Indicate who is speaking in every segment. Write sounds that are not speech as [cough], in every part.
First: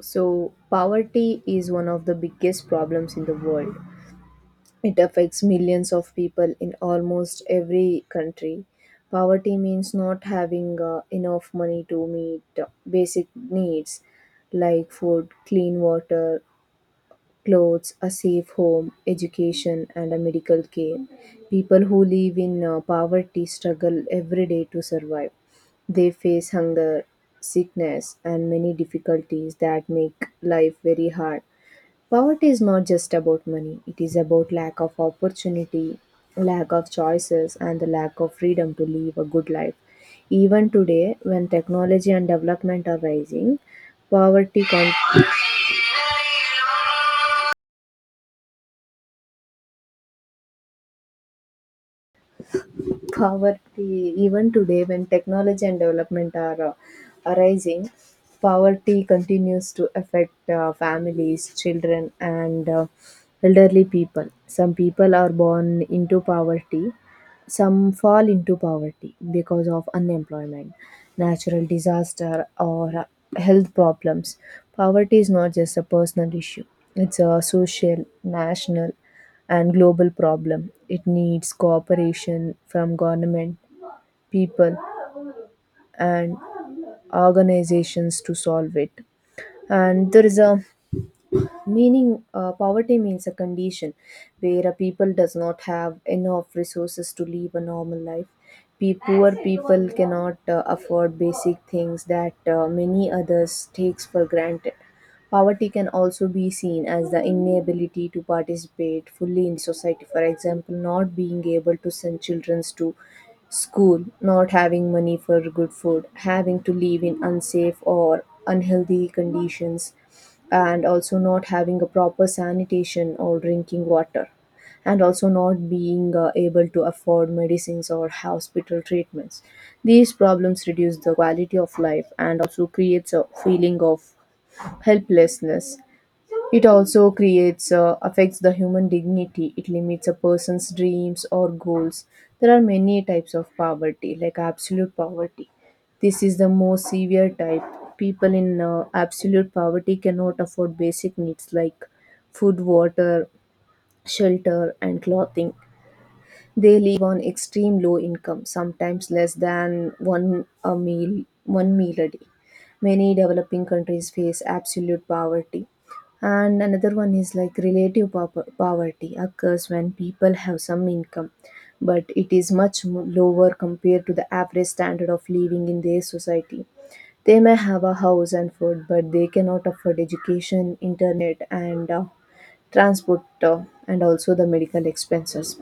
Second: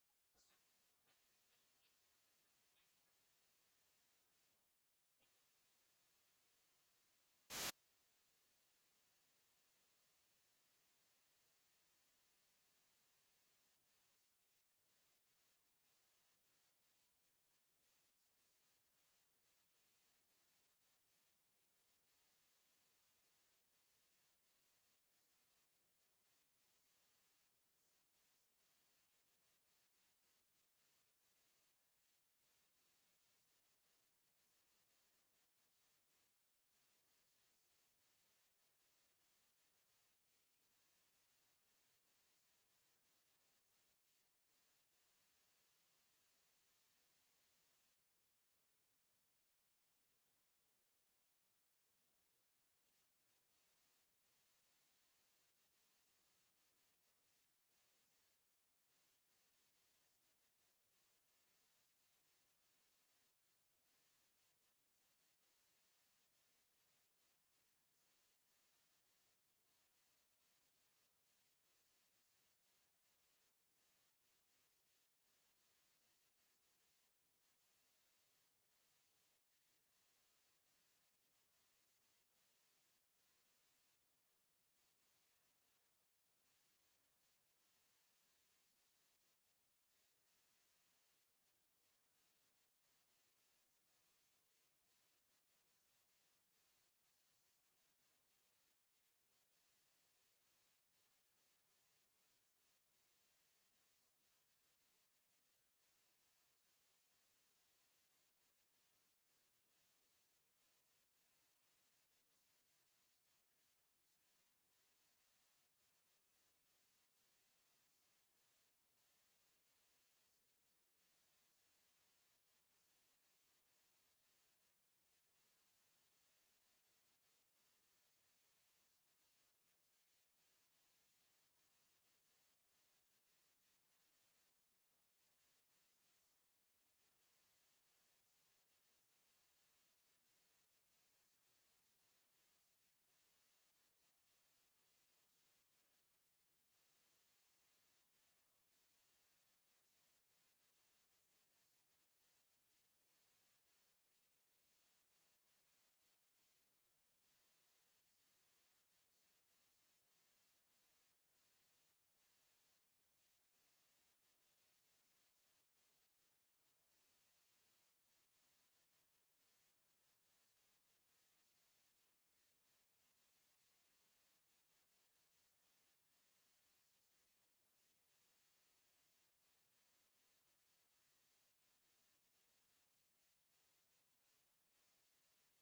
Speaker 1: So, poverty is one of the biggest problems in the world. It affects millions of people in almost every country. Poverty means not having enough money to meet basic needs like food, clean water, clothes, a safe home, education, and a medical care. People who live in poverty struggle every day to survive. They face hunger, sickness, and many difficulties that make life very hard. Poverty is not just about money, it is about lack of opportunity, lack of choices, and the lack of freedom to live a good life. Even today, when technology and development are rising, poverty continues poverty even today when technology and development are arising poverty continues to affect families, children, and elderly people. Some people are born into poverty, some fall into poverty because of unemployment, natural disaster, or health problems. Poverty is not just a personal issue, it's a social, national, and global problem. It needs cooperation from government, people, and organizations to solve it. And there is a meaning, poverty means a condition where a people does not have enough resources to live a normal life. Poor people cannot afford basic things that many others takes for granted. Poverty can also be seen as the inability to participate fully in society, for example, not being able to send children to school, not having money for good food, having to live in unsafe or unhealthy conditions, and also not having a proper sanitation or drinking water, and also not being able to afford medicines or hospital treatments. These problems reduce the quality of life and also creates a feeling of helplessness. It also creates affects the human dignity. It limits a person's dreams or goals. There are many types of poverty, like absolute poverty. This is the most severe type. People in absolute poverty cannot afford basic needs like food, water, shelter, and clothing. They live on extreme low income, sometimes less than one meal a day. Many developing countries face absolute poverty. And another one is like relative poverty occurs when people have some income, but it is lower compared to the average standard of living in their society. They may have a house and food, but they cannot afford education, internet, and transport, and also the medical expenses,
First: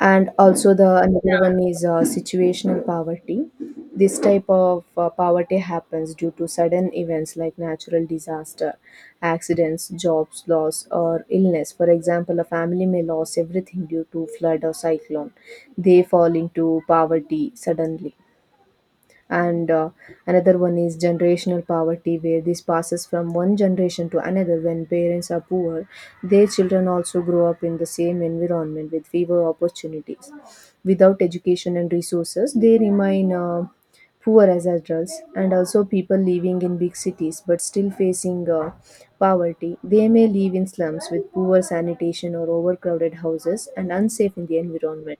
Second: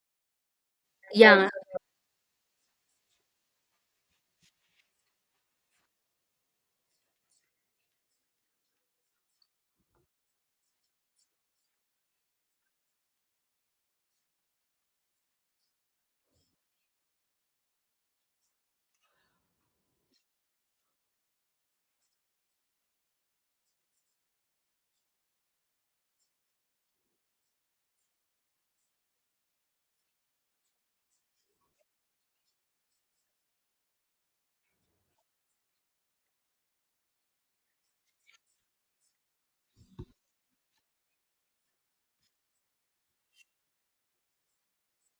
Speaker 1: and also the another
Speaker 2: Yeah,
Speaker 1: one is situational poverty. This type of poverty happens due to sudden events like natural disaster, accidents, jobs loss, or illness. For example, a family may lose everything due to flood or cyclone, they fall into poverty suddenly. And Another one is generational poverty, where this passes from one generation to another. When parents are poor, their children also grow up in the same environment with fewer opportunities. Without education and resources, they remain poor as adults. And also people living in big cities but still facing poverty, they may live in slums with poor sanitation or overcrowded houses and unsafe in the environment.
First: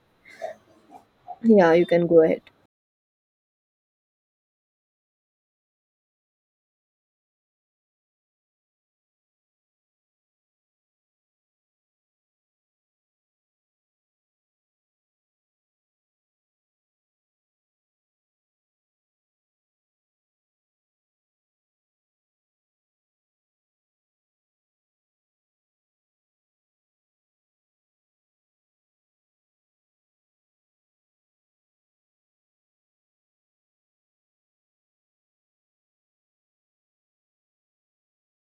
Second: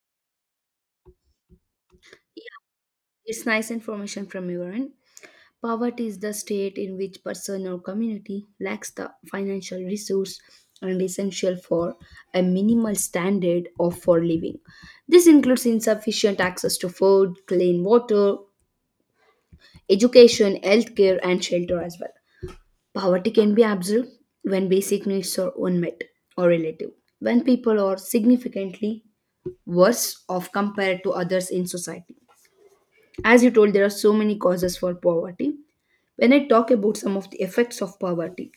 Speaker 1: Yeah, you can go ahead.
Speaker 2: yeah, it's nice information from your end. Poverty is the state in which person or community lacks the financial resource and essential for a minimal standard of for living. This includes insufficient access to food, clean water, education, healthcare, and shelter as well. Poverty can be absolute when basic needs are unmet or relative, when people are significantly worse off compared to others in society. As you told, there are so many causes for poverty. When I talk about some of the effects of poverty,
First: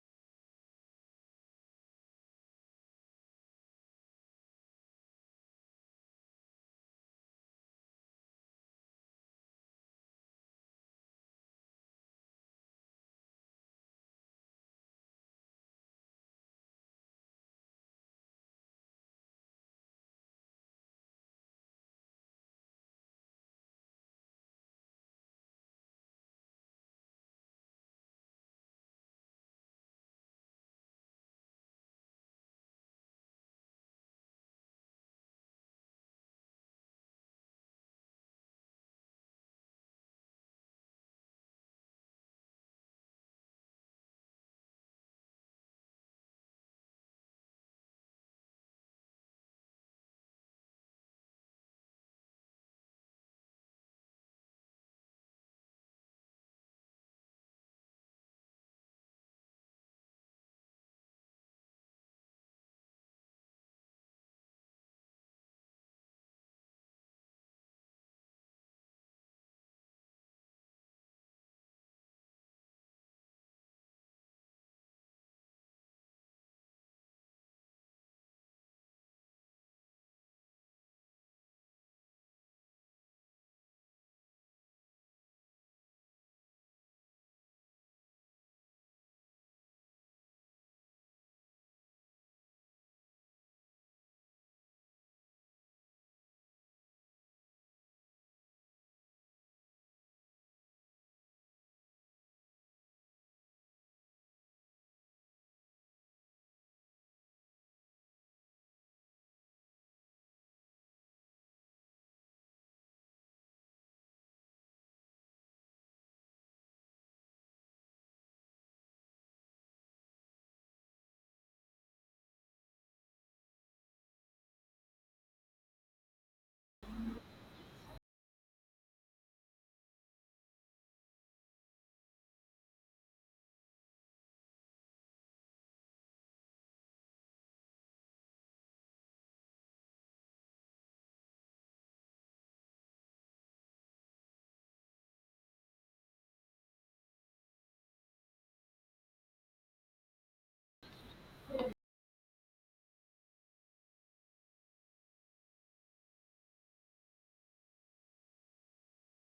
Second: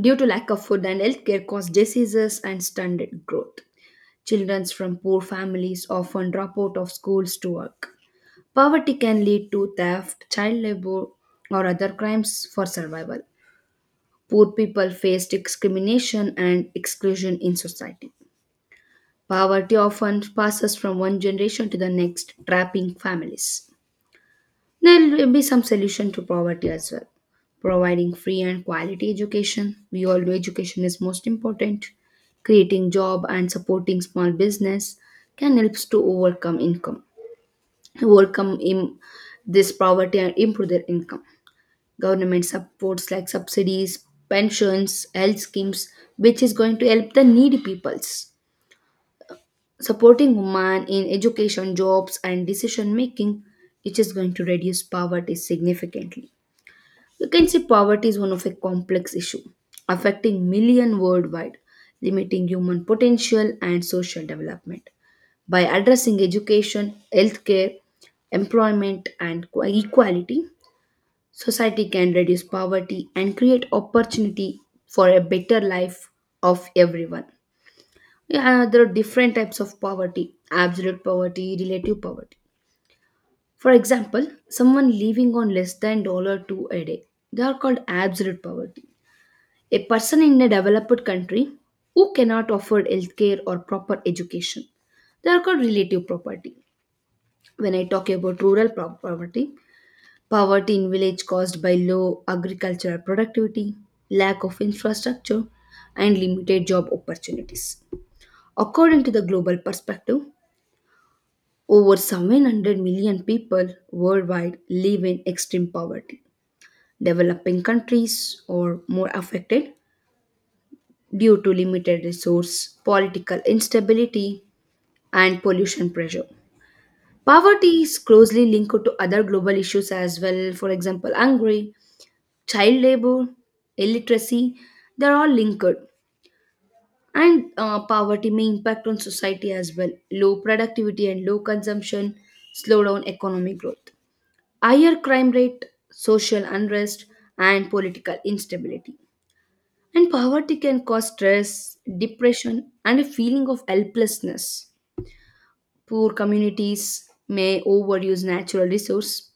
Speaker 2: due to lack of food and healthcare cause diseases and stunted growth. Children from poor families often drop out of schools to work. Poverty can lead to theft, child labor, or other crimes for survival. Poor people face discrimination and exclusion in society. Poverty often passes from one generation to the next, trapping families. There will be some solution to poverty as well. Providing free and quality education. We all know education is most important. Creating job and supporting small business can help to overcome income, overcome in this poverty and improve their income. Government supports like subsidies, pensions, health schemes, which is going to help the needy peoples. Supporting women in education, jobs, and decision making, which is going to reduce poverty significantly. You can see poverty is one of a complex issue affecting million worldwide, limiting human potential and social development. By addressing education, healthcare, employment and equality, society can reduce poverty and create opportunity for a better life of everyone. Yeah, there are different types of poverty, absolute poverty, relative poverty. For example, someone living on less than dollar two a day. They are called absolute poverty. A person in a developed country who cannot afford healthcare or proper education. They are called relative poverty. When I talk about poverty, poverty in village caused by low agricultural productivity, lack of infrastructure, and limited job opportunities. According to the global perspective, over 700 million people worldwide live in extreme poverty. Developing countries are more affected due to limited resource, political instability, and pollution pressure. Poverty is closely linked to other global issues as well, for example, hunger, child labor, illiteracy, they're all linked. And poverty may impact on society as well. Low productivity and low consumption slow down economic growth. Higher crime rate, social unrest, and political instability. And poverty can cause stress, depression, and a feeling of helplessness. Poor communities may overuse natural resources,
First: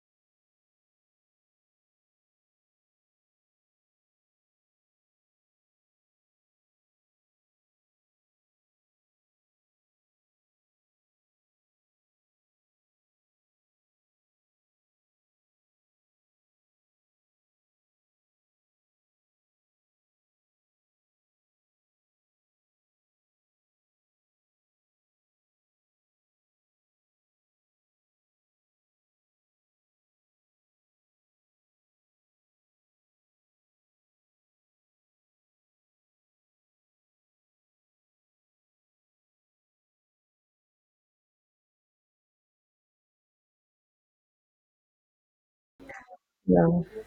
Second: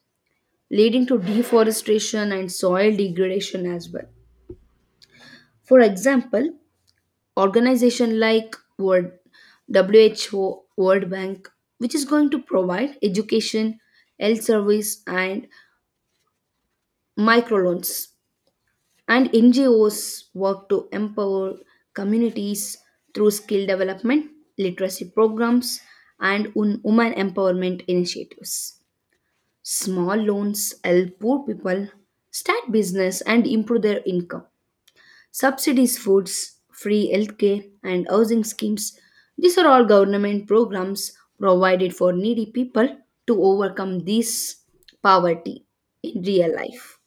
Speaker 2: leading to deforestation and soil degradation as well. For example, organizations like WHO, World Bank, which is going to provide education, health service, and microloans and NGOs work to empower communities through skill development, literacy programs, and women empowerment initiatives. Small loans help poor people start business and improve their income. Subsidies, foods, free healthcare, and housing schemes. These are all government programs provided for needy people to overcome this poverty in real
Speaker 1: Yeah.
Speaker 2: life.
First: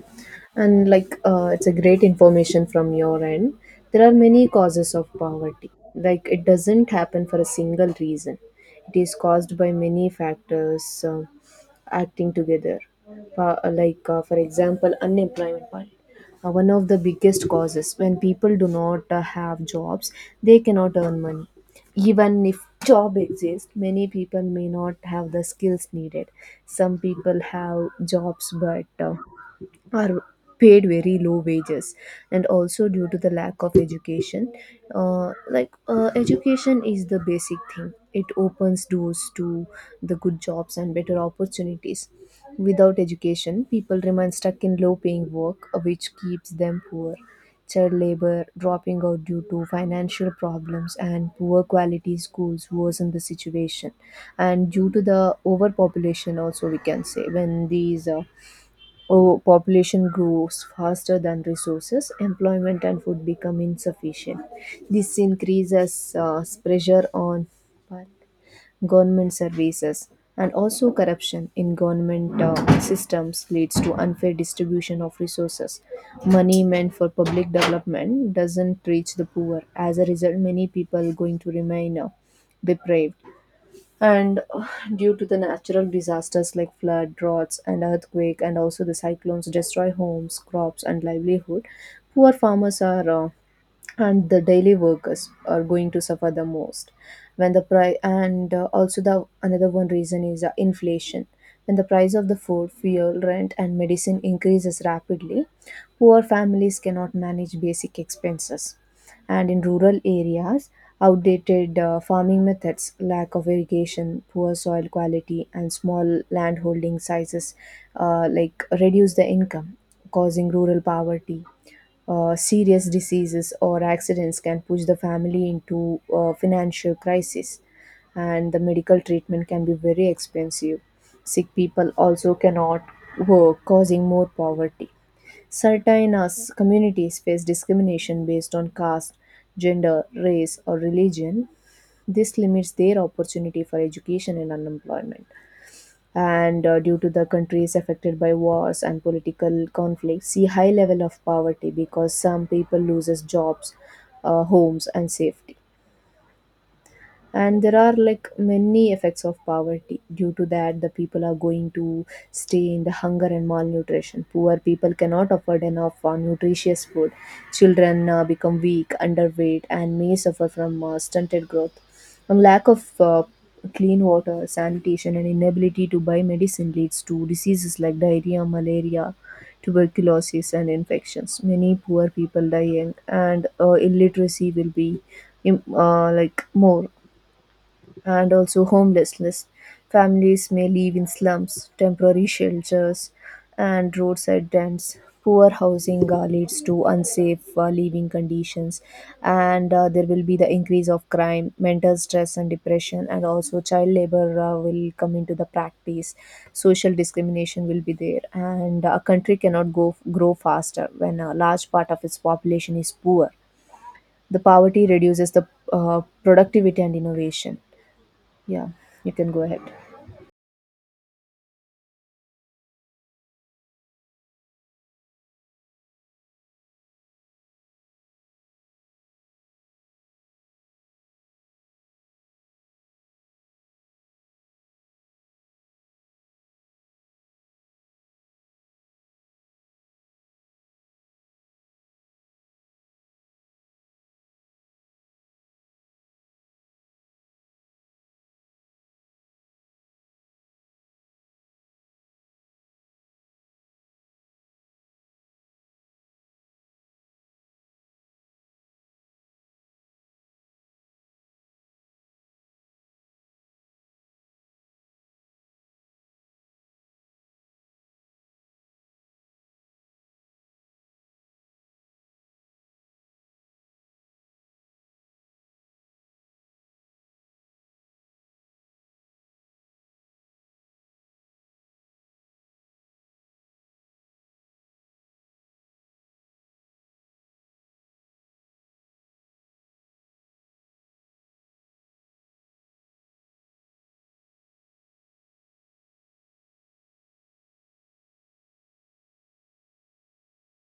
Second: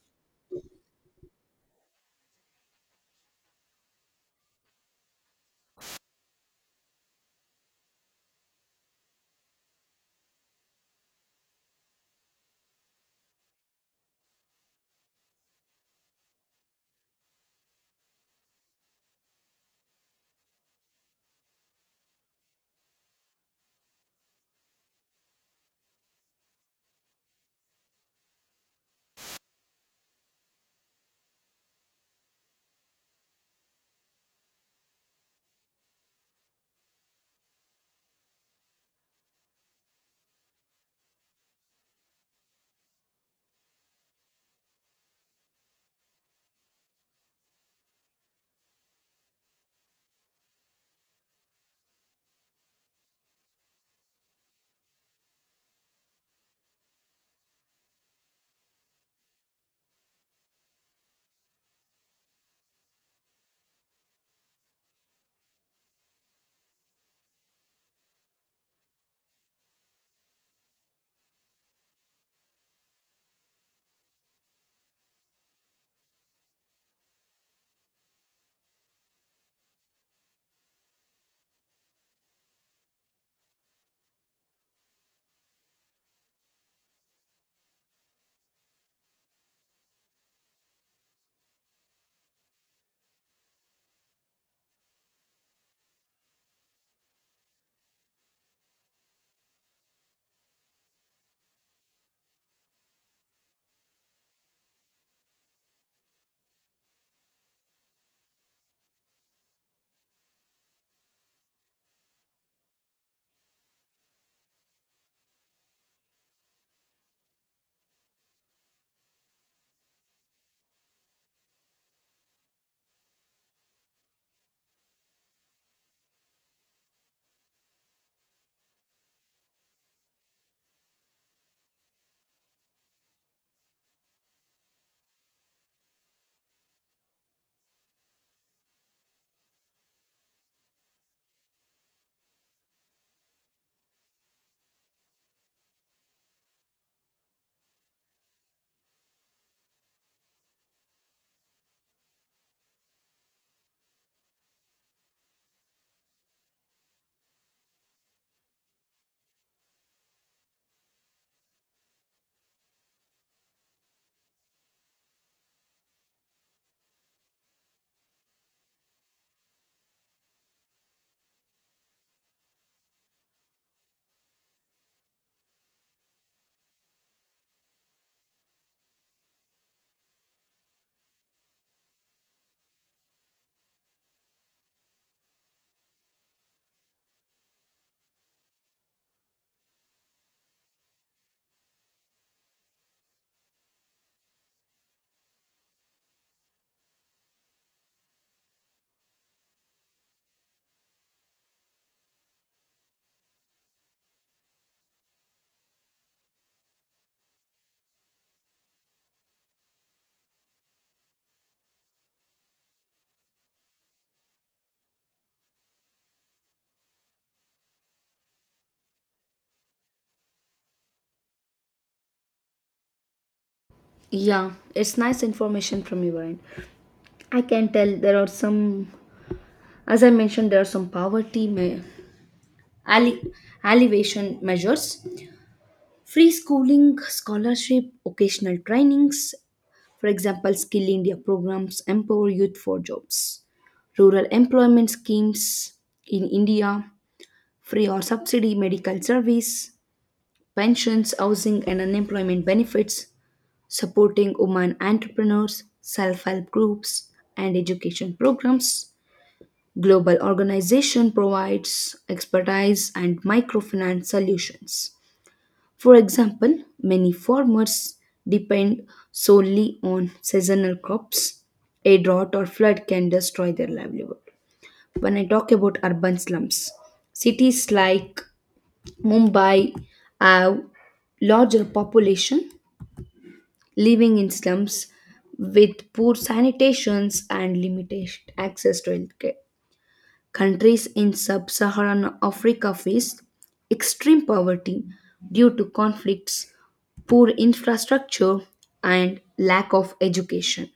Speaker 1: And it's a great information from your end. There are many causes of poverty. Like, it doesn't happen for a single reason. It is caused by many factors acting together. For example, unemployment. Part. One of the biggest causes, when people do not have jobs, they cannot earn money. Even if job exists, many people may not have the skills needed. Some people have jobs, but are paid very low wages, and also due to the lack of education. Education is the basic thing, it opens doors to the good jobs and better opportunities. Without education, people remain stuck in low paying work, which keeps them poor. Child labor, dropping out due to financial problems, and poor quality schools worsen the situation. And due to the overpopulation also, we can say, when population grows faster than resources, employment and food become insufficient. This increases pressure on government services. And also corruption in government systems leads to unfair distribution of resources. Money meant for public development doesn't reach the poor. As a result, many people going to remain depraved. And [sighs] due to the natural disasters like flood, droughts, and earthquake, and also the cyclones destroy homes, crops, and livelihood. Poor farmers are and the daily workers are going to suffer the most. When the price and also the another one reason is inflation. When the price of the food, fuel, rent, and medicine increases rapidly, poor families cannot manage basic expenses. And in rural areas, outdated farming methods, lack of irrigation, poor soil quality, and small landholding sizes reduce the income, causing rural poverty. Serious diseases or accidents can push the family into financial crisis, and the medical treatment can be very expensive. Sick people also cannot work, causing more poverty. Certain us communities face discrimination based on caste, gender, race, or religion. This limits their opportunity for education and unemployment. And due to the countries affected by wars and political conflicts, see high level of poverty because some people loses jobs, homes, and safety. And there are like many effects of poverty. Due to that, the people are going to stay in the hunger and malnutrition. Poor people cannot afford enough nutritious food. Children become weak, underweight, and may suffer from stunted growth. And lack of clean water, sanitation, and inability to buy medicine leads to diseases like diarrhea, malaria, tuberculosis, and infections. Many poor people die young, and illiteracy will be more. And also homelessness. Families may live in slums, temporary shelters, and roadside tents. Poor housing leads to unsafe living conditions, and there will be the increase of crime, mental stress, and depression, and also child labor will come into the practice. Social discrimination will be there, and a country cannot go grow faster when a large part of its population is poor. The poverty reduces the productivity and innovation. Yeah, you can go ahead.
Speaker 2: Yeah, it's nice information from your end. I can tell there are some, as I mentioned, there are some poverty alle- alleviation measures, free schooling, scholarship, occasional trainings, for example, Skill India programs empower youth for jobs, rural employment schemes in India, free or subsidy medical service, pensions, housing, and unemployment benefits, supporting women entrepreneurs, self help groups, and education programs. Global organization provides expertise and microfinance solutions. For example, many farmers depend solely on seasonal crops. A drought or flood can destroy their livelihood. When I talk about urban slums, cities like Mumbai have larger population living in slums with poor sanitations and limited access to healthcare. Countries in sub Saharan Africa face extreme poverty due to conflicts, poor infrastructure, and lack of education.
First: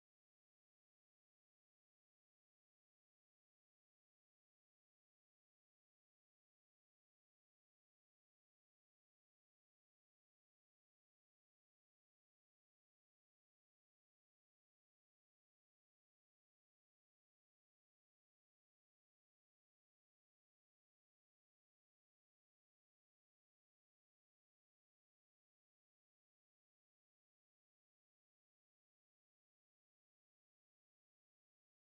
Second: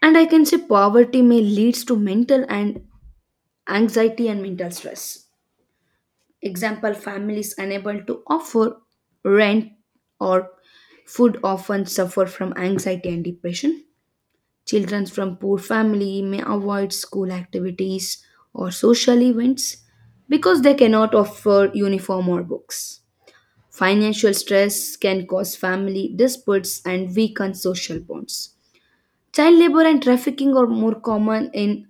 Speaker 2: And I can say poverty may leads to mental and anxiety and mental stress. Example families unable to offer rent or food often suffer from anxiety and depression. Children from poor family may avoid school activities or social events because they cannot afford uniform or books. Financial stress can cause family disputes and weaken social bonds. Child labor and trafficking are more common in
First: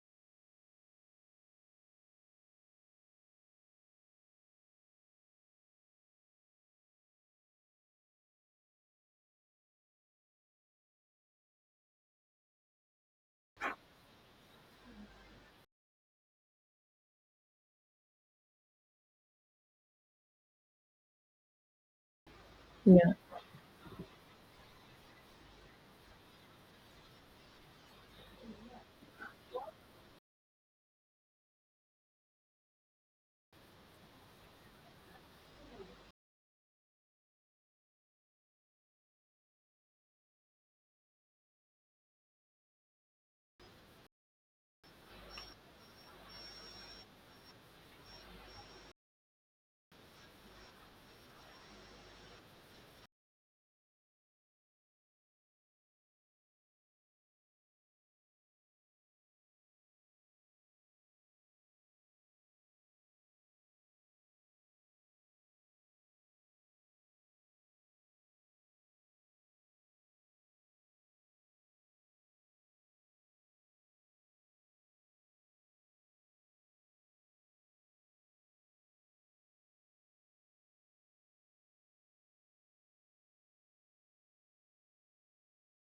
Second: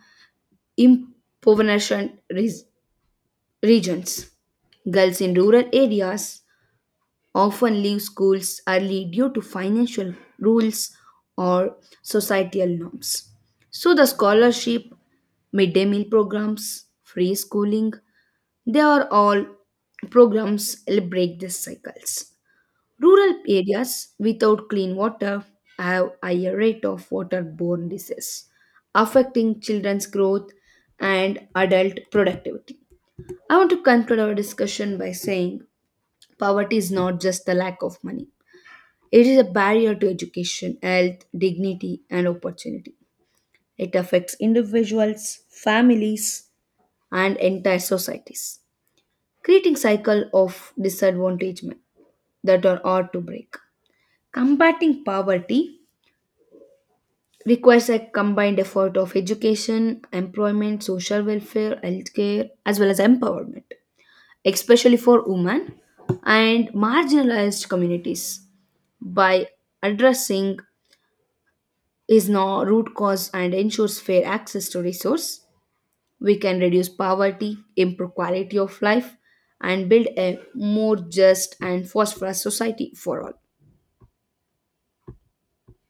Speaker 2: impoverished re- regions. Girls in rural areas often leave schools early due to financial rules or societal norms. So, the scholarship, midday meal programs, free schooling, they are all programs that break these cycles.
Speaker 1: Yeah.
Speaker 2: Rural areas without clean water have higher rate of waterborne disease, affecting children's growth and adult productivity. I want to conclude our discussion by saying poverty is not just the lack of money, it is a barrier to education, health, dignity, and opportunity. It affects individuals, families, and entire societies, creating cycle of disadvantagement that are hard to break. Combating poverty requires a combined effort of education, employment, social welfare, healthcare, as well as empowerment, especially for women and marginalized communities by addressing is now root cause and ensures fair access to resource we can reduce poverty improve quality of life and build a more just and prosperous society for all.